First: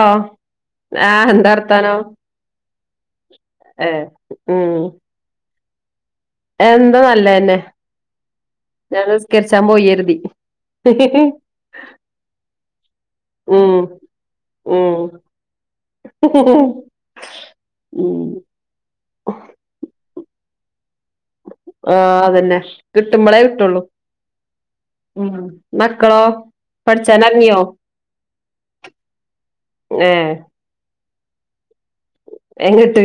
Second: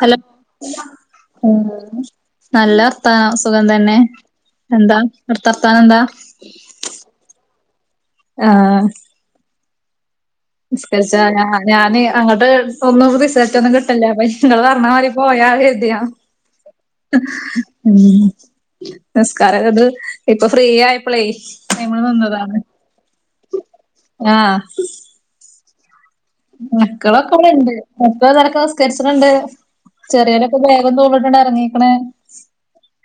Hello ആഹ് എന്താ ഉം വർത്താനം നല്ലവർത്താനം സുഖം തന്നെ ഏഹ് എന്താ അവിടുത്തെ വർത്താനമെന്താ എന്താനല്ലതന്നെ ഞാൻ നിസ്കരിച്ചാൻ പോയിരുതി നിസ്കരിച്ചാഞാന് അങ്ങട്ട് ഒന്നും ഉം റിസൾട്ടൊന്നുംകിട്ടിയില്ല അപ്പൊ നിങ്ങളു ഉം പറഞ്ഞമാതിരിപോയാലെഴുതിയ ഉം നിസ്ക്കാരം അതിപ്പൊ ഫ്രീയായപ്പോളേ ആഹ് അതുതന്നെ കിട്ടുമ്പോളേ കിട്ടുള്ളൂ ആഹ് ഉം ഉം മക്കളോ പഠിച്ചാനെറങ്ങിയോ മക്കളൊക്കെയവിടെയുണ്ട് മൂത്തവരൊക്കെ സ്റ്റേറ്റ്സിലുണ്ട് ഏഹ് ചെറിയ ബാഗും തൂക്കിയിട്ടുണ്ടായിറങ്ങീക്കണേ എങ്ങിട്ട്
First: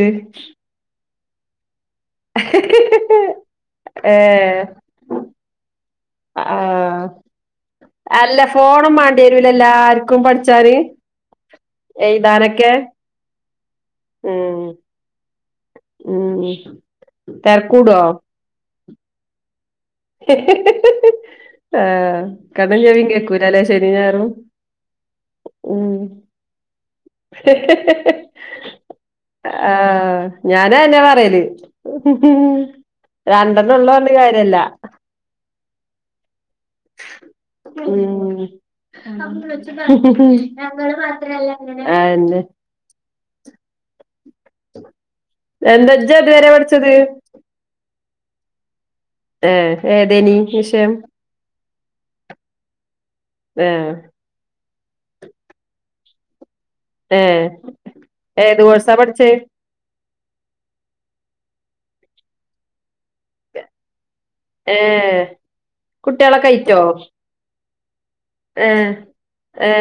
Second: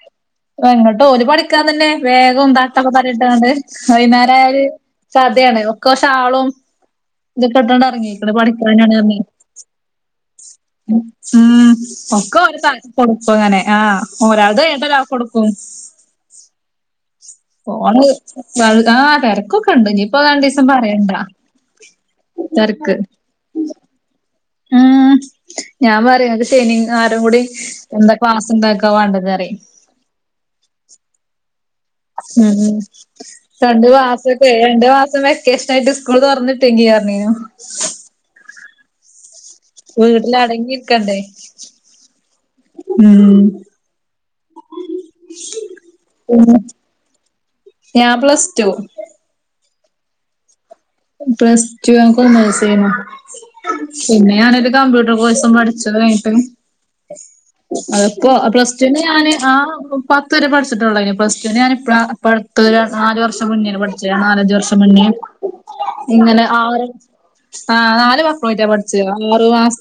എങ്ങിട്ടോ ഓലുപഠിക്കാൻതന്നെവേഗം തട്ടൊക്കെ തലയിലിട്ട ങ്ങോട്ടു ഏഹ് വൈകുന്നേരം പർദയാണ്ഒപ്പം ഷാളും ആഹ് ഇതിട്ടോണ്ടാണിറങ്ങിയേക്കണേ അല്ല ഫോണും പഠിക്കാനാണിറങ്ങി മാണ്ടിരൂലേ എല്ലാർക്കും പഠിച്ചാന് ഉം എഴുതാനൊക്കെ.. കൊടുക്കുമങ്ങനെ, ആഹ്.. ഒരാൾ ഉം ത് കഴിഞിട്ടൊരാൾക്ക് കൊടുക്കും ഉം.. തെരക്കൂടോ ഓള് വലുതാ, തിരക്കൊക്കെയുണ്ടിനി. ആഹ് കണ്ണും, ചെവിയും കേക്കൂലായല്ലേ ശനിയുംഞായറും. ആഹ്.. ഞാൻപറയുമത് ശനിയും, ഞായറുംകൂടി എന്താക്ലാസ്ഉണ്ടാക്കാ വേണ്ടതെന്നു പറയും. ഞാനാ എന്നെ പറയല് ഉം രണ്ടെണ്ണം രണ്ട്ു ഉള്ളു പറഞ്ഞിട്ട് മാസക്കെ കാര്യല്ല രണ്ട്ു മാസം വ [unintelligible] ട്ട് സ്കൂള് തുറന്നിട്ടെങ്കി ആഞ്ഞു ഉ വീട്ടില് അടങ്ങി ഇരിക്കണ്ടേ ആന്നെ ഉം എന്താജ്ജ അത് വരെ പഠിച്ചത് ഞാൻ പ്ലസ് ടു ഏ ഏതേനി വിഷയം പ്ലസ് റ്റു ഞാൻ കൊമേഴ്സയ് നി ഏഹ് പിന്നെ ഞാനോരു കമ്പ്യൂട്ടർ കോഴ്സും പഠിച്ചു കഞ്ഞിട്ട് ഏഹ് അപ്പോ ഏത് കോഴ്സാ പ്ര്സ്റ്റന് പഠിച്ചേ ഞാന് ആ പത്തുരെ പഠിച്ചിട്ടുള്ള യ്നി പ്ലസ് ടു ഞാനിപ്പഴാ ഇപ്പം ടുത്ത് നല് വർഷം മുന്നേ ണ് പഠിച്ച വർഷം മുന്ന ഏഹ് ഇങ്ങനെ കുട്ടികളൊക്കെ ആ ആ ന ഏ ഏ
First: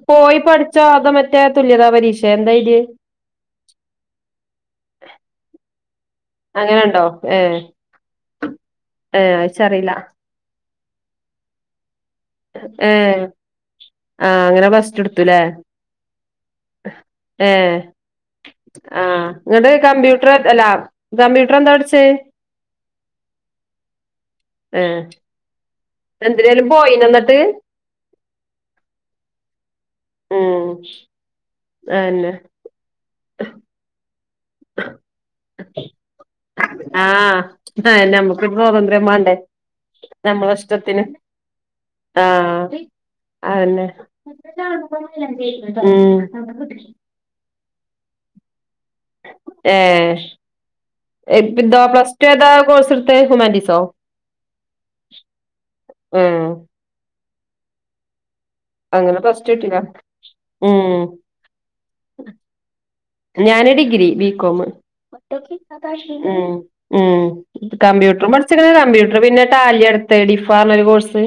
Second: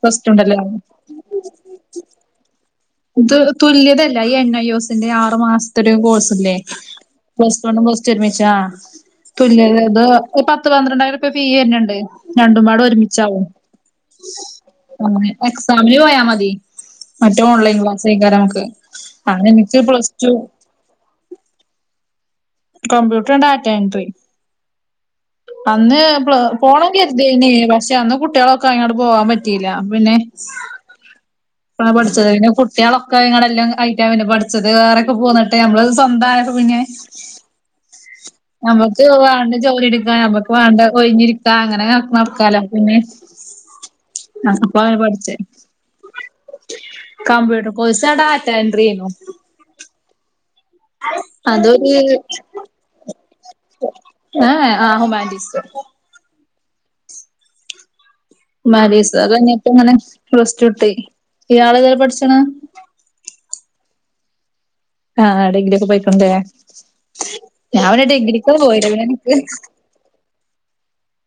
പ്ലസ് ടു പോയി ഉണ്ടല്ലോ പഠിച്ചാത മറ്റേ തുല്യതാ പരീക്ഷ എന്തായിര് ഇത് തുല്യതല്ല ഈ എൻ ഐയോസിന്റെ ആറു മാസത്തരുകോഴ്സ് അങ്ങനെണ്ടോ ഏഹ് പ്ലസ് വണ്ണും പ്ലസ്‌ടും രുമിച്ചാ ഏഹ് തുല്യ അയ്ച്ചറിയില്ല അത് ഒരു പത്ത് പന്ത്രണ്ടായിരംപ ഫീ വര്ണ്ണ്ട് രണ്ടുംപാടും ഏഹ് ഒരുമിച്ചാവും ആഹ് അങ്ങനെ പ്ലസ് ടു എടുത്തുല്ലേ അ എക്സാമിന് പോയാ മതി മറ്റേ ഓൺലൈൻ ഏഹ് ആഹ് [unintelligible] അ ഇങ്ങട്ട് എനിക്ക് പ്ലസ് ടു കമ്പ്യൂട്ടർ അല്ല കമ്പ്യൂട്ടർ എന്താ ടിച്ചേ കംമ്പ്യൂട്ടർ ഡാറ്റ എൻട്രി ഏഹ് അന്ന് എന്തിനേലും പോയിനോ എന്നിട്ട് പോണമങ്കരുതന പക്ഷെ അന്ന് കുട്ടികളൊക്കെ അങ്ങോട്ട് പോവാാൻ പറ്റിയില്ല പിന്നെ ആഹ പഠിച്ചത് കുട്ടികളൊക്കെ ഇങ്ങളടെെല്ലാം യിറ്റ പിന്നെ പഠിച്ചത് വേറെൊക്കെ പോകന്നട്ട ഞമ്മള് സ്വന്തംൊക്കെ പിഞ്ഞെ ആഹ് അതെന്നെ നമ്മക്കൊരു സ്വാതന്ത്ര്യം നമ്മുക്ക് വാണ്ടേ വേണ്ട ജോലി എടുക്കാ നമ്മക്ക് നമ്മളെ വേണ്ട ഇഷ്ടത്തിന് ഒഴിഞ്ഞിരിക്ക അങ്ങനെക്കാലോ പിന്ന ആ എല്ലരും ഉം കമ്പ്യൂട്ടർ കോഴസ ഡാറ്റ എൻട്രി ചെയ്യോ ഏഹപ്പന്താ അതൊരു പ്ലസ് ടു ഏതാ കോഴ്സ് എടുത്ത ഹുമാൻറ്റീസ ആ ആഹ്യ മാൻ റ്റി സ് ഉം മാൻ്റീസ് അങ്ങനെ പ്ലസ് ടു അതന്നപ്പ കിട്ടീലാ ഇങ്ങനെ പ്ലസ് ടു ഇട്ടി ഉം ഈ ആളത പഠിച്ചാണ് ഞാന് ഡിഗ്രി ബി കോം ആഹ് ഡിഗ്രി ഒക്കെ പോയിക്കോണ്ടേ ഉ ഉ ഞാൻ പിന്നെ കമ്പ്യൂട്ടർ പ ഠിച്ച ഡിഗ്രിക്കൊന്നും പോയില്ല പിന്നെ കമ്പ്യൂട്ടർ എനിക്ക് പിന്നൊലടു സ്േഡിഫാ പറഞ്ഞ ഒരു കോഴ്സ്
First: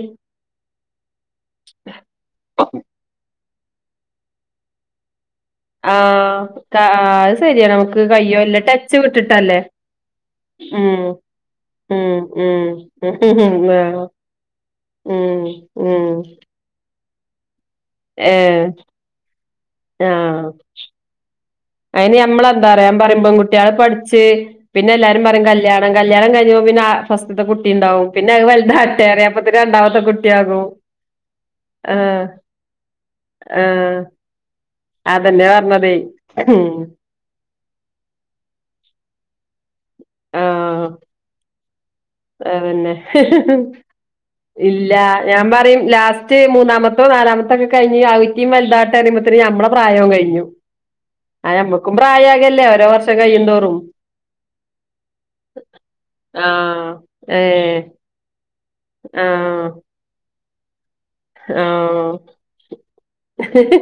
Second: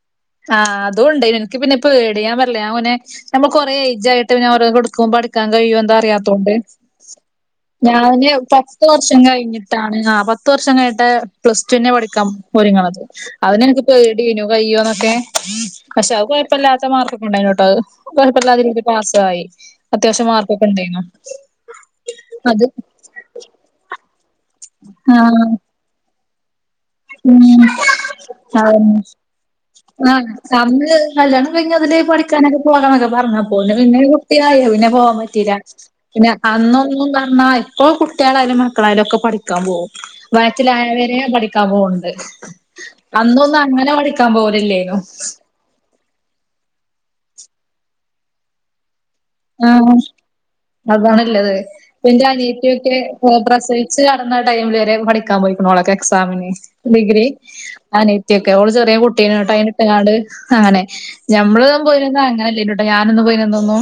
ആഹ് അതുണ്ട് എനിക്ക് പിന്നെ ഇപ്പ പേടിയാൻ പറില്ല ങ്ങനെ നമ്മൾ കൊറെ ഏയ് ജ് ആയിട്ട് ഓോ കൊടുക്കുമ്പോ ാൻ കഴിയുംന്ത ആഹ് അറിയാത്തോണ്ട് ക അത് ശരിയാ നമുക്ക് ഞാന് കയ്യോ ഇല്ല പത്ത ടച്ച് വർഷം വിട്ടിട്ടല്ലേ കഴിഞ്ഞിട്ടാണ് ആ പത്ത് വർഷം ഉം കേട്ട് പ്ലസ് ടുവിെ ഉം പഠിക്കാം ഉം ഒരുങ്ങത് അതിനെ എനിക്ക്ി ആഹ് പേടി വിനിയയ്യോ ഉം ഉം പക്ഷെ അത് കുഴപ്പമില്ലല്ലാത്ത മാർക്കൊക്കെ ഉണ്ടായിോട്ടോ അത് ഏഹ് കുഴപ്പമില്ലാത്ത രീതിൽ പാസ്സായി അത്യാവശ്യം മാർക്കൊക്കെണ്ടന അതിന് മ്മളെന്താ പററയാൻ പറയുമ്പോം കുട്ടികൾ പഠിച്ച് പിന്നെ എല്ലാരും പറയും ആഹ് കല്യാണം ഞാൻ കല്യാണം കഴി ഞ്ഞപ്പോ പിറന്ന ഇറങ്ങഞ്ഞ പിന ഫസ്റ്റ്ത്തെ ഉം കുട്ടിണ്ടാവും പിന്നെത് അതന്നെ വല്താവട്ടേറിം അപ്പൊപിന്നെ രണ്ടാമത്തെ കുട്ടിയാകും കല്ല്യാണം കഴിഞ്ഞ അതില് ആഹ് പഠിക്കാനൊക്കെ പോകാന്നോക്കെ പറഞ്ഞ്പ്പോ ആഹ് പിന്നൊരു കുട്ട്യായി പിന്നെ പോവാൻ അതന്നെ പറ്റീല പറഞ്ഞതേ പിന്നെ അന്നൊന്നും പറ്ഞ്ഞാ ഇപ്പൊ കുട്ട്യേളായാലും മക്കളായാലൊക്കെ പഠിക്കാൻ പോവും വയറ്റിലായാവരേ പഠിക്കാ പോവ്ണ്ട് അതെന്നെ അന്നൊന്നും അങ്ങനെ പഠിക്കാൻ പോവലില്ലേനു ഇല്ലാ ഞാൻ പറയും ലാസ് റ്റ് മൂന്നാമത്തോ നാലാമത്തോക്കെ കഴിഞ്ഞു അവറ്റിം വല്താവട്ടേറിമ്പോത്തിന് ഞമ്മളെ പ്രായും കഴിഞ്ഞു അതാണ്ല്ലത് അത് നമ്മക്കും ഇപ്പൊ ഇന്റെ പ്രായാകല്ലേ ഓരോ അനിയത്തിക്കെ വർഷം കഴിയുന്തോറും പ്രസവിച്ച് കടന്നാടൈമില് വരെ പണി ട്ക്കാം പോയിക്ക്ണ് ഓളൊക്കെ എക്സാമിന് ആഹ് ഡി ഗ്രീ ഏഹ് അനിയത്ത്യോക്കെ ഓള് ചെറിയ കുട്ടീനെ ഇന്നെട്ട് ആഹ് അയ്നെ ഇട്ട്ക്കാണ്ട് അങ്ങനെ ഞമ്മളൊന്നും ആഹ് പോയിന്യന്ന് അങ്ങനെല്ലേനിട്ടോ ഞാനൊന്നും പോയിന്യന്നൊന്നും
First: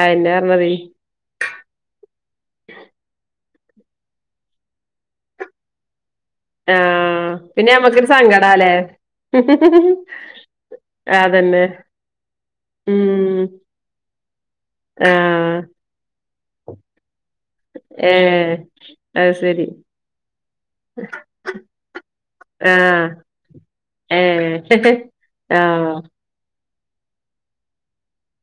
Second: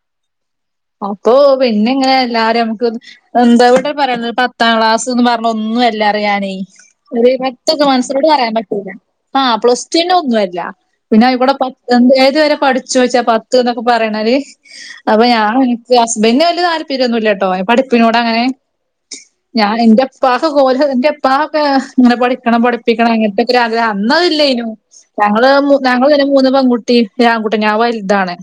അതെന്നെ പറഞ്ഞതെ അപ്പൊ പിന്നെങ്ങനെ എല്ലാരും നമക്ക് എന്താ എവ്ടെ പറയ്ന്നെ പത്താം ക്ലാസ്ന്ന് പറഞ്ഞ ഒന്നുല്ലാറ്യാ ഞാനെ ഒര് ആഹ് പിന്നെ പത്തൊക്കെ നമ്മക്കൊരു മനസ്സരോട് പറയാൻ സങ്കടാല്ലേ പറ്റൂല്ല ആഹ് പ്ലസ്ടുന്നെ ഒന്നും അല്ല പിന്നെ അയിക്കൂടെ അതന്നെ പത്താം ഏതുവരെ പഠിച്ചോയ്ച്ചാ പ ഉം ത്ത്ന്നോക്കെ പറിണോര് അപ്പൊ ഞാൻ ആഹ് ഇൻക്ക് ഹസ്ബന്റ്ന് വല്ല്യ താല്പര്യന്നുല്ലട്ടോ പഠിപ്പിനോട് അങ്ങനെ ഏഹ് അത് സെരി ഇപ്പാക്കൊക്കെ ഓല് ഇന്റെ ഇപ്പാക്കോക്കെ ഇങ്ങനെ പഠിക്കണം ആഹ് പഠിപ്പിക്കണം അങ്ങനത്തെക്കോര് ആഗ്രഹം അന്ന് അത് ഇല്ലേനു ഏഹ് ഞങ്ങള് മു ആഹ് ഞങ്ങളോര് മൂന്ന് പെൺകുട്ടിം ഒര് ആൺകുട്ടിം ഞാൻ വല്താണ്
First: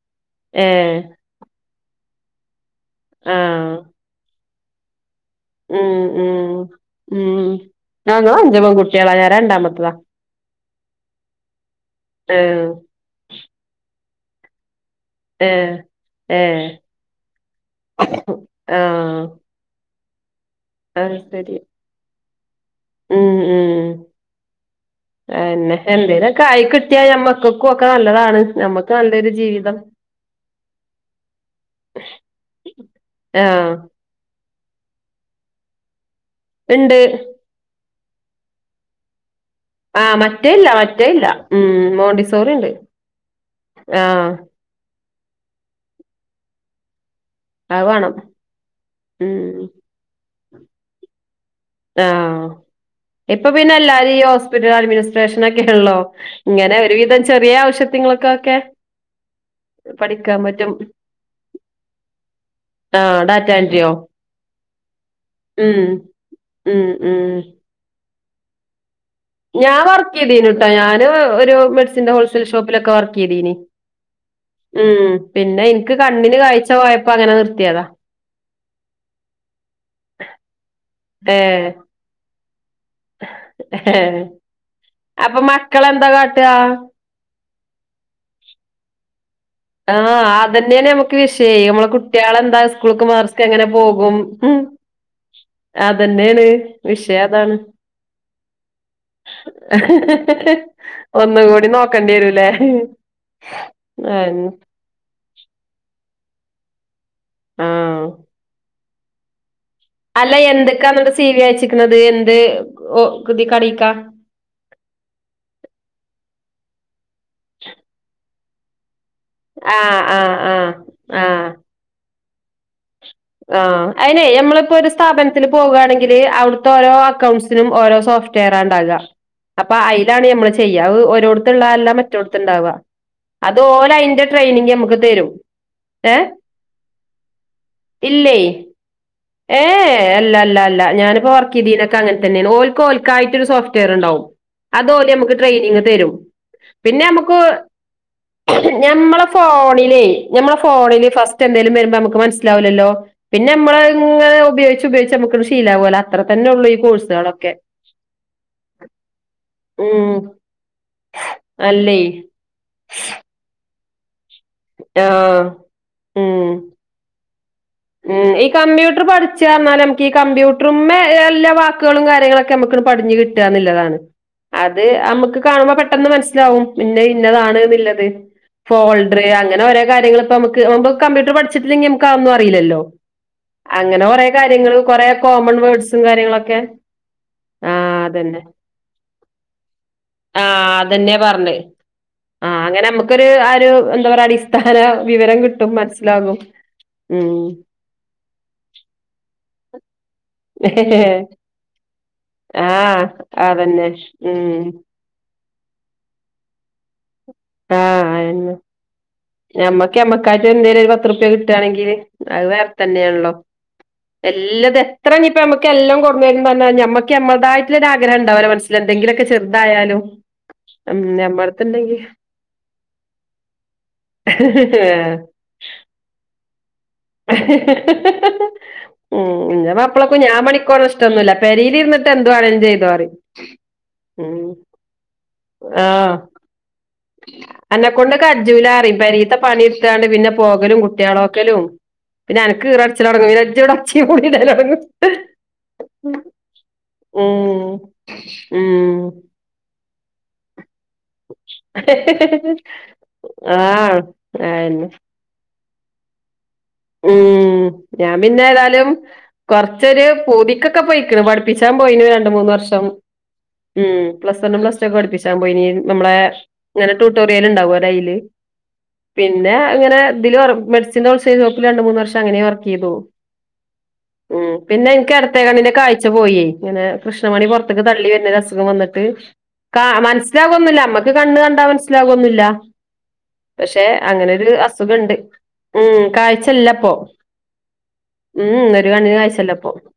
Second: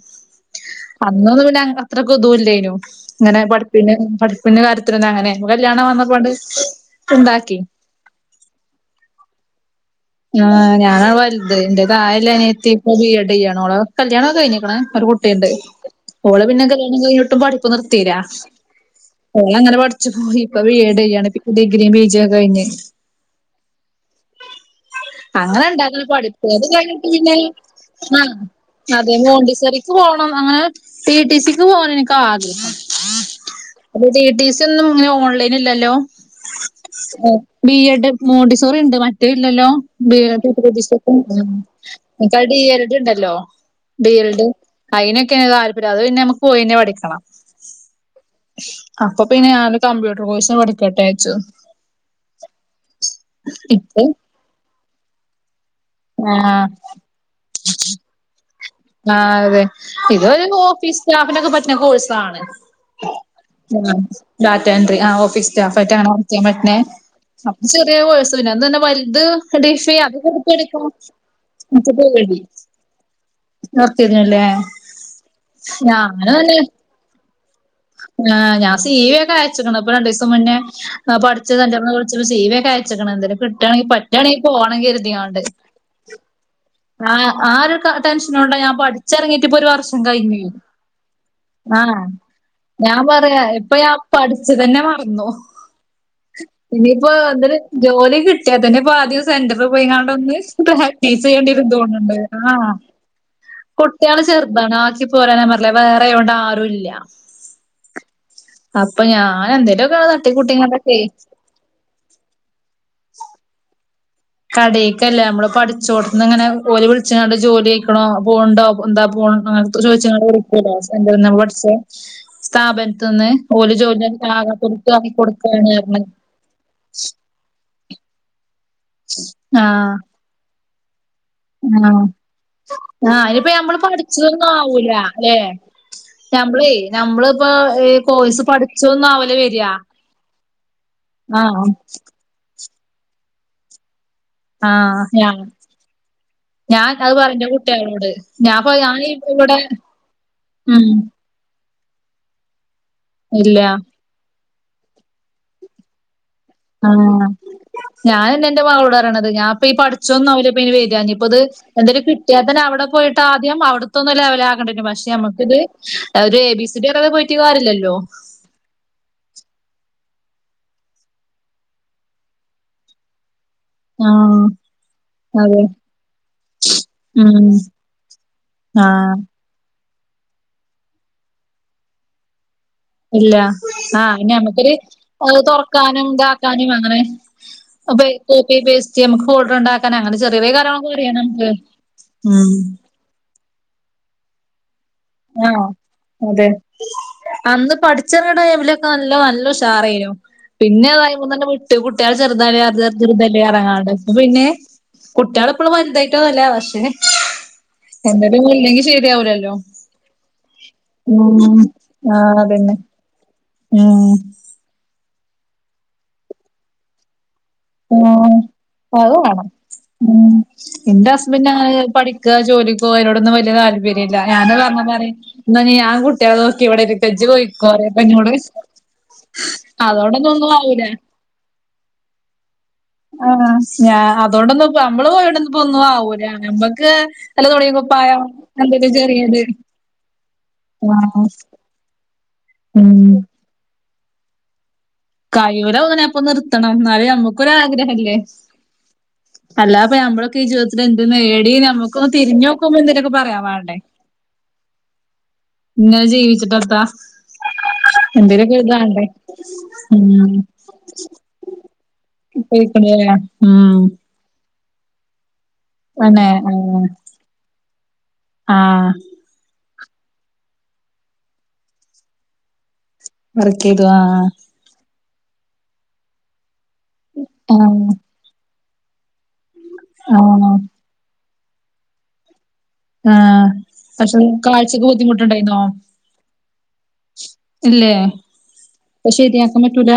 ഏഹ് അന്നൊന്നും പിന്നെ അത്രക്കുതുല്ലേനു ഇങ്ങനെ ആഹ് പഠ്പ്പിന് പഠ് പഠിപ്പിന്റെ കര്യത്തിനൊന്നും അങ്ങനെ കല്യാണം ഉം വന്നപ്പാണ്ട് ഉം ഉം ഇണ്ടാക്കി ഞങ്ങള് അഞ്ച് പെൺകുട്ട്യേളാ ഞാൻ രണ്ടാമത്തതാ ആഹ് ഞാനാ വല്ത് ഇന്റെ താഴെല്ലേ ഏഹ് അനിയത്തിപ്പോ ബി എഡ്യ്യാണ് ഓളെ കല്യാണോക്കെ കഴിഞ്ഞിക്ക്ണ് ഒര് കു ട്ട്ണ്ട് ഏഹ് ഓള് പിന്നെ ഏഹ് കല്യാണം കഴിഞ്ഞിട്ടും പഠിപ്പ് നിർത്തീലാ ആഹ് ഓളങ്ങനെ പഠിച്ചു പോയി ഇപ്പ അത് ബിഎഡ്യ്യാണ് ശരി ഡിഗ്രിം പിജിയൊക്കെ കഴിഞ്ഞ് ഉം ഉം [inaudible] അയെന്നെ അങ്ങനെണ്ടാക്കണം എന്തേലൊക്കെ പഠിപ്പ് ആയി അത് കിട്ടിയാ കഴിഞ്ഞിട്ട് പിന്നെ ഞമ്മക്കക്കും ഒക്കെ ആഹ് നല്ലതാണ് ഞമ്മക്ക് അതെ നല്ലൊരു ജീവിതം മോണ്ടിസോറി ത്ത്പോണം അങ്ങനെ ടിടിസിക്ക് പോകാനെനിക്ക് ആഗ്രഹം ഏഹ് ടിടിസി ഒന്നും ഇങ്ങനെ ഓൺലൈന് ഇല്ലല്ലോ ഇണ്ട് ഉം ബിഎഡ് മോഡിസോറിണ്ട് മറ്റേ ഇല്ലല്ലോ ആഹ് മറ്റേ ബിഎഡ് ഇല്ല മറ്റേ ടിടിസിക്കെ ഉം ഇല്ല ഇൻക്കാ മോണ്ടിസോറി ഇണ്ട് ഡിഎൽഡ് ഇണ്ടല്ലോ ആഹ് ഡിഎൽഡ് അയ്നൊക്കെ താല്പര്യം അത് പിന്നെ നമ്മ പോയിന്നെ പഠിക്കണം അത് വാണം അപ്പൊ പിന്നെ ഉം ഞാന് കമ്പ്യൂട്ടർ കോഴ്സ് പഠിക്കട്ടേച്ചു ആഹ് ഇപ്പ പിന്നെ ഇപ്പൊ എല്ലാരും ഈ ഹോസ്പിറ്റൽ അഡ്മിനിസ്ട്രേഷനൊക്കെ ആണല്ലോ ആ ഇങ്ങനെ ഒരുവിധം ചെറിയ ആവശ്യത്തിങ്ങള്ക്കൊക്കെ ആഹ് അതെ ഇതൊരു ഓഫീസ് സ്റ്റാഫിനൊക്കെ പറ്റ്ണ കോഴ്സാണ് ആഹ് ഡാറ്റ എൻട്രിയോ ആഹ് ഡാറ്റ എന്റ്റി ആഹ് ഓഫീസ് ഉം സ്റ്റാഫ്റ്റാണോ ക്ക്യാപറ്റ്ണെ ഉം ഉം അത് ചെറ്യേ കോഴ്‌സ്ന്നെ അതെന്നെ വല്ത് ഞാൻ വർക്ക്യ്തീനുട്ടോ ഞാ ന് ഒരു എനിക്ക് മെഡ്സിന്റെ പേടി ഹോൾശെയിൽ ഷോപ്പിലൊക്കെ വർക്ക്യ്തീനി വർക്ക് ചെയ്തിനല്ലേ ഉം പിന്നെ ഇൻക്ക് ഞാനും കണ്ണിന് തന്നെ കാഴ്ച പോയപ്പോ അങ്ങനെ നിർത്തിയതാ ആഹ് ഞാൻ സീവിക്കെ അയച്ച്ക്ക്ണ് ഇപ്പൊ രണ്ടീസം മുന്നേ പഠിച്ച ഏഹ് സെന്ററ്ന്ന് വിളിച്ച് സിവി ഒക്കെയ ച്ച്ക്ക്ണ് എന്തേലും കിട്ടാണെങ്കിൽ ഏഹ് പറ്റാണെല് പോകണം അപ്പൊ കര്തിക്കാണ്ട് മക്കളെന്താ കാട്ടുക ആഹ് ആ ഒരു ക ടെൻഷനോണ്ട ഞാൻ പഠി ച്ചറ്ങ്ങീട്ട് ഇപ്പൊ ഒരു വർഷം ആഹ് കഴിഞ്ഞ് ആഹ് ഇങ്ങളെന്താസ് ഞാൻ പറയാ ഇപ്പൊ ഞാൻ പഠിച്ചതെന്നെ മറന്നു അതന്നെയാണ് ഇനിയിപ്പോ വിഷയം അതാണ് എന്തേലും ജോലി കിട്ട്യാ തന്നെ ഇപ്പ ആദ്യം സെന്ററിൽ പോയിങ്ങാണ്ട് ഒന്ന് [unintelligible] [unintelligible] ചെയ്യേണ്ടി വെരും ഒന്നുകൂടി നോക്കേണ്ടി തോന്ന്ണ്ട് വരൂലേ ആഹ് കുട്ട്യാള് അയെന്നെ ചെറുതാണ് ആക്കി പോരാൻ ഞാൻ പറഞ്ഞ്ലേ വേറെ ആയോണ്ട് ആരും ഇല്ല ആഹ് അപ്പൊ ഞാൻ എന്തേലും ഒ അല്ല എന്ത്ക്കാ ന്നിട്ട് സീ വി അയച്ച്ക്ക്ണത് എന്ത് ഒ ഇത് കടീക്കാ കടേക്കല്ലെ നമ്മള് പഠിച്ചോട്ത്ത്ന്ന് ഇങ്ങനെ ഓല് വിളിച്ച്ങ്ങാണ്ട് ജോലി ആയിക്ക്‌ണോ പോണ്ടോ എന്താ പോ ആഹ് ചോയ്ച്ച്കാണ്ട് ആഹ് ആഹ് വിളിക്കൂലെ സെന്ററിന്ന് നമ്മള് പഠിച്ചെ സ്ഥാപനത്തിന്ന് ആ അയിനെ ഞമ്മളിപ്പോ ഒര് സ്ഥാപനത്തില് കൊടുക്കാണ് പറഞ്ഞ് പോകാണെങ്കില് അവ്ട് ത്തോരോ അക്കൗണ്ട്സിനും ഓരോ സോഫറ്റ് വെയറാ ഇണ്ടാക അപ്പ ആഹ് അയ്ലാണ് നമ്മള് ചെയ്യാ അത് ഓരോട് ത്ത്ള്ള അല്ല ആഹ് മറ്റോട്ത്ത്ണ്ടാവാ ആഹ് അയിനിപ്പ അത് നമ്മള് ഓല് അയ്ന്റെ ട്രെയിനിങ്ങ് ഞമ്മക്ക് തെരും. ഞമ്മളെ ഞമ്മള് ഇപ്പോ ഇല്ലേയ് ഏഹ് ഏഹ് അല്ല അല്ല അല്ല ഞാൻ പ്പ വർക്ക് ആഹ് ചെയ്തീനൊക്കെ അങ്ങനെ തന്നെയാണ് ഓൽക്ക്‌ ഓൽക്കായിട്ട് ഒര് സോഫ്റ്റ് വെയർണ്ടാവും അത് ആഹ് ഓല് ഞാ ഞമ്മക്ക് ട്രെയിനിങ്ങ് തെരും. ഞാൻ പിന്നെ അത് പറയും ഞമ്മക്ക് ഇന്റെ കുട്ടികളോട് ഞാൻപ്പ ഞാൻ ഞമ്മളെ ഇവിടെ ഫോണിലേ ഞമ്മളെ ഉം ഫോണില് ഫസ് റ്റ് എന്തേലും വരുമ്പോ ഞമ്മക്ക് മനസ്സിലാവുല്ലല്ലോ പിന്നെ ഇല്ല ഞമ്മള് അത്‌ ഇങ്ങനെ ഉപയോഗിച്ച് ഉപയോഗിച്ച് ഞമ്മക്കത് ശീലാവൊലൊ അത്രതന്നെ ഉള്ളെയ് ഈ കോഴ്സാളൊക്കെ ഞാനിന്ന് ഇന്റെ മകളോട് പറയണത് ഞാൻ ഇപ്പൊ ഈ ഉം പഠിച്ചൊന്നാവുല്ല ഇപ്പനി വരാ ഇഞ്ഞി ഇപ്പത് അല്ലേ എന്തെലും കിട്ട്യാത്തന്നെ അവ്ടെ പോയിട്ട് ആ ആദ്യം അവ്ട്ത്തെ ഒന്ന് ലെവലാകണ്ടി വെരും പഷേ ആഹ് ഞമ്മക്കിത് ഒര് എ ഉം ബി സി ഡി അറിയാതെ പോയിട്ട് കാര്യല്ലല്ലോ. ഉം ഈ കമ്പ്യൂട്ടറ് പഠിച്ചാ പറഞ്ഞാല് ഞമ്മക്ക് ഈ കമ്പ്യൂട്ടറ്മ്മേ എല്ലാ വാക്ക്കളും കാര്യങ്ങളൊക്കെ ഞമ്മക്ക്‌ണ്ട് പടിഞ്ഞ് കി റ്റാന്നിള്ളതാ ആഹ് അത് അമ്മക്ക് അതെ കാണുമ്പ പെട്ടെന്ന് മനസ്സിലാവും ഇന്നത് ഉം ഇന്നതാണ്ന്ന്ള്ളത്. ആഹ് ഫോൾഡർ അങ്ങനെ ഓരോ കാര്യങ്ങള് ഇപ്പ നമക്ക് ഇപ്പൊ കമ്പ്യൂട്ടറ് പഠിച്ചിട്ടില്ലെങ്കി നമക്ക്‌ അതൊന്നും അറിയില്ലല്ലോ ഇല്ല ആ അങ്ങനെ കൊറേ അയിന് ഞമ്മക്കൊരു കാര്യങ്ങൾ കൊറേ അത് കോമൺ വേർഡ്സും തൊറക്കാനും കാര്യങ്ങളൊക്കെ ഇതാക്കാനും അങ്ങനെ ആ പ്പ അതന്നെ കോപ്പി പേസ്റ്റ് ഞമ്മക്ക് ഫോൾഡർ ഉണ്ടാക്കന് അങ്ങനെ ആ ചെറിയെറിയ കാര്യങ്ങളൊക്കെ അറിയാം അതന്നെ നമ്മക്ക് ഉം ക്കൊര് അരു എന്താ പറയാ അടിസ്ഥാന വിവരം ആഹ് കിട്ടും മനസ്സിലാകും. അതെ ഉം അന്ന് പഠിച്ചെറങ്ങ്ണ ടൈമിലൊക്കെ നല്ലം നല്ല ഉഷാറേനു പിന്നെ അത് അയിമെന്നണ്ട് വിട്ട് കുട്ട്യാള് ചെറുതല്ലേ ആ [unintelligible] ചെറുതല്ലേ അതന്നെ പറഞ്ഞാണ്ട് ഇപ്പൊ പിന്നെ ഉം കുട്ട്യാള് ഇപ്പളും വലുതായിട്ടൊന്നല്ല പഷേ ആഹ് എന്തെങ്കിലുംഒന്ന് ഇല്ല്യെങ്കി ശെരിയാവൂലല്ലൊ ക്ക്യമ്മക്കായിട്ട് എന്തെലും ഒര് പത്ത്റുപ്യ കിട്ടാണെങ്കില് ആഹ് അത് വേറെ അതന്നെ തന്നെയാണല്ലോ. ഉം എല്ലത് എത്ര ഇഞ്ഞി ഇപ്പമ്മക്ക് എല്ലം കൊട്ന്ന് തര്ന്ന് പറഞ്ഞാലും ഞമ്മക്ക് ഞമ്മള്തായിട്ട് ലൊര് ആഗ്രഹം ആഹ് ഉണ്ടാവുലെ മനസ്സില് അത് എന്തെങ്കിലൊക്കെ വേണം ചെറുതായാലും ഉം ഞമ്മെട്ത്ത് ഇണ്ടെങ്കി ക്ക ജോലിക്കൊയതിനോടൊന്നും വല്യ താൽപര്യം ഇല്ല ഞാന് അത്‌ പറഞ്ഞപ്പം പറയും ഇന്നാ ഇനി ഞാൻ കുട്ട്യാളെ നോക്കി ഇവ്ടെ ഇരി ഉം ഇന്റെ മാപ്പളക്കും അതോണ്ടൊന്നും ഞാൻ ഒന്നും പണിക്ക്‌ ആവൂല പോണെ ഇഷ്ട്ടൊന്നുല്ല. പെരീലിരിന്നിട്ട് എന്ത് വേണേലും ചെയ്തോ പറീം ആഹ് സ്നാ അതോണ്ടൊന്നും അമ്മള് പോയോണ്ടൊന്നും ഇപ്പോ ഒന്നും ആഹ് ആവൂല ഞമ്മക്ക് വല്ല തുണിം അന്നെക്കൊണ്ട് കുപ്പായം പിന്നെ എന്തേലും കജ്ജൂലാറിയും പെരീത്തെ ചെറിയത് പണി എടുത്താണ്ട് പിന്നെ പോകലും ആഹ് കുട്ടികളോക്കലും പിന്നെ അനക്ക് ഈറ ഉം പിടിച്ചില് തൊടങ്ങും പിന്നെ ഇജ്ജി ഇവ്ടെ ഒച്ചേ വിളീം ഇടല് തൊടങ്ങും. കയ്യൂലാ തൊന്നാണേ അപ്പ നിർത്തണം ഇന്നാല് നമ്മുക്കൊര് ഉം ആഗ്രഹല്ലേ ഉം അല്ലാ ഇപ്പം ഞാമ്മളൊക്കെ ഈ ജീവിതത്തിൽ എന്ത് നേടിന്ന് നമ്മുക്കൊന്ന് തിരിഞ്ഞ് നോക്കുമ്പോ എന്തെങ്കിലൊക്കെ പറയാൻ വേണ്ടേ അയെന്നെ ഇങ്ങനെ ജീവിച്ചിട്ടെത്താ ഉം ഞാൻ പിന്നെ എന്തേലൊക്കെ ഏതാലും എഴുതാണ്ടേ കൊറച്ചൊര് ഉം പൂതിക്കൊക്കെ പോയിക്ക്‌ണ് പഠിപ്പിച്ചാൻ പോയിന്ന് രണ്ട്മൂന്ന് പോയ്‌ക്ക്‌ണ്ലേ ഉം പ്ലസ് വണ്ണും പ്ലസ് ടു ഒക്കെ പഠിപ്പിച്ചാ പോയിനി നമ്മളെ തന്നെ ആഹ് ഇങ്ങനെ ട്യൂട്ടോറിയൽ ഉണ്ടാവല്ലോ അയില്. ആഹ് പിന്നെ അങ്ങനെ ഇദില് വർ മെഡസിന്റെ ഹോൾ സെയിൽ ഷോപ്പിൽ രണ്ട് മൂന്ന് വർഷം അങ്ങനെ വർക്ക് ചെയ്തു. വർക്കേയ്തു ആഹ് ആഹ് ഉം പിന്നെ എനിക്ക് എടത്തേ കണ്ണിന്റെ കാഴ്ച പോയേ ഇങ്ങനെ കൃഷ്ണമണി പൊറത്തേക്ക് തള്ളി ആഹ് വെര്ന്ന ഒര് അസുഖം വന്നിട്ട് കാ ആഹ് മനസ്സിലാവൊന്നുല്ല അമ്മക്ക് കണ്ണ് കണ്ടാ മനസ്സിലാവൊന്നുല്ല. ആഹ് പഷേ പക്ഷെ അങ്ങനൊര് കാഴ്ചക്ക് അസുഖണ്ട് ബുദ്ധിമുട്ടുണ്ടായിന്നോ? ഉം കാഴ്ച ല്ലപ്പോ ഇല്ലേ ഇപ്പൊ ഉം ഒര് കണ്ണിന് ശരിയാക്കാൻ കാഴ്ച്ചല്ലപ്പോ. പറ്റൂല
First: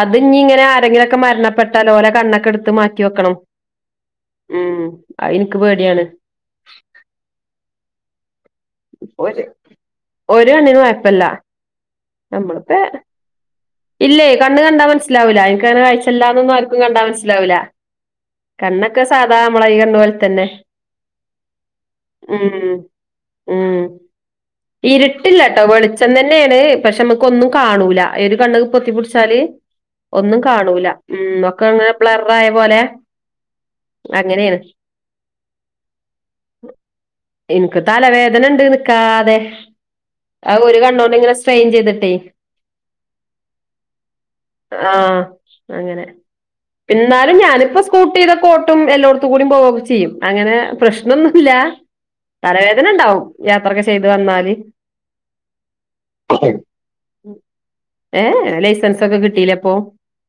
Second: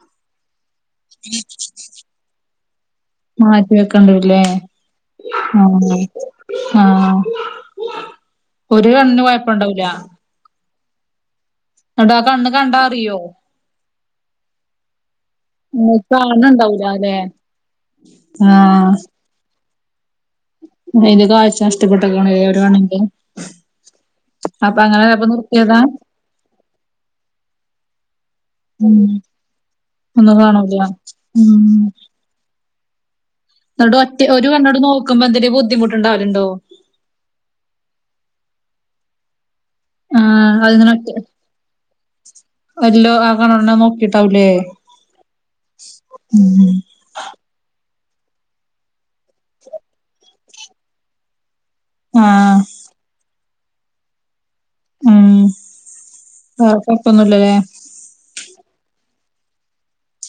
അത് ഇഞ്ഞി ഇങ്ങനെ ആരെങ്കിലുംക്കെ മരണപ്പെട്ടാലോലേ കണ്ണൊക്കെ എടുത്ത് മാ മാറ്റി വെക്കണ്ടൂല്ലേ അത് ഇൻക്ക് ആഹ് പേടിയാണ് ആഹ് ആഹ് ഒരു കണ്ണിന് ഒരു കൊഴപ്പണ്ടാവൂലാ ഒരു കണ്ണിന് കൊഴപ്പല്ല ഇന്നിട്ടാ കണ്ണ് നമ്മളിപ്പ കണ്ടാ അറിയോ? ഇല്ലേ കണ്ണ് കണ്ടാ മനസ്സിലാവൂല്ല എനിക്കങ്ങനെ ഉം കാഴ്ച്ചെല്ലാന്നൊന്നും ആർക്കും കാണുന്നുണ്ടാവൂല കണ്ടാ അല്ലെ മനസ്സിലാവൂല്ല ആഹ് അത് നമ്മളെ ഈ കണ്ണ് പോലെ തന്നെ അയിൻ്റെ കാഴ്ച നഷ്ടപ്പെട്ട്ക്കാണെ ഒരു ഉം കണ്ണിൻ്റെ ഉം ഇരുട്ടില്ല ട്ടോ നിർത്തിയതാ വെളിച്ചം തന്നെയാണ് പക്ഷെ നമ്മക്ക് ഒന്നും കാണൂല ഒരു കണ്ണ് പൊത്തി ഉം പിടിച്ചാല് ഒന്നും കാണൂല ഉം ഒക്കെ ഇങ്ങനെ ബ്ലററായ പോലെ ഇന്നട്ട് ഒറ്റ ഒരു അങ്ങനേണ് കണ്ണോണ്ട് നോക്കുമ്പോ എന്തങ്കും ബുദ്ധിമുട്ട്ണ്ടാവലുണ്ടോ? ണ്ട് നിക്കാതെ അത് ഒരു അതിങ്ങനെ ഒറ്റ കണ്ണോണ്ട് ഇങ്ങനെ സ്ട്രെയിൻ ചെയ്തിട്ടേ എല്ലോ ആ കണ്ണോണ്ടെന്നെ നോക്കിട്ടാവൂലേ ആഹ് അങ്ങനെ ഉം എന്നാലും ഞാനിപ്പ സ്കൂട്ടിയിതൊക്കെ ഓട്ടും എല്ലോടത്തും കൂടി പോവൊക്കെ ചെയ്യും. അങ്ങനെ പ്രശ്നൊന്നുല്ല ആഹ് തലവേദന ഇണ്ടാവും യാത്രൊക്കെ ചെയ്ത് വന്നാല് ഉം വേറെ കൊഴപ്പൊന്നുല്ല ല്ലേ ലൈസൻസൊക്കെ കിട്ടില്ലേ ഇപ്പൊ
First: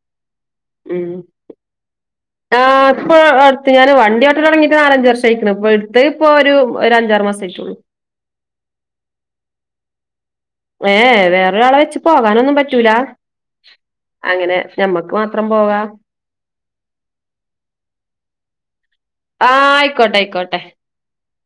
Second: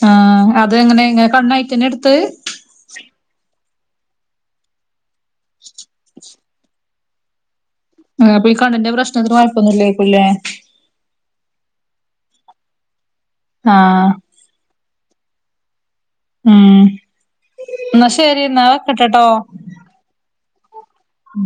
ആഹ് അത് എങ്ങനെ ഇങ്ങനെ കണ്ണായിട്ടന്നെ എടുത്ത് ആഹ് ഇപ്പൊ അടുത്ത് ഞാൻ വണ്ടിയോട്ടല് തൊടങ്ങീട്ട് നാലഞ്ച് വർഷം ആയിക്കണ് ഇപ്പൊ എടുത്തെ ഇപ്പൊ ഒരു ഒരഞ്ചാറ് മാസം ആയിറ്റോള്ളൂ ആഹ് അപ്പൊ ഈ കണ്ണിന്റെ പ്രശ്നത്തിന് കൊഴപ്പൊന്നു ഇല്ലായിരിക്കൂല്ലേ ഏഹ് വേറെൊരാളെ വെച്ച് പോകാനൊന്നും പറ്റൂല ആഹ് അങ്ങനെ. ഞമ്മക്ക് മാത്രം പോവാ. ഉം എന്നാ ശരി എന്നാ വെക്കെട്ടെട്ടോ ആഹ് ആയിക്കോട്ടെ ആയിക്കോട്ടെ ഉം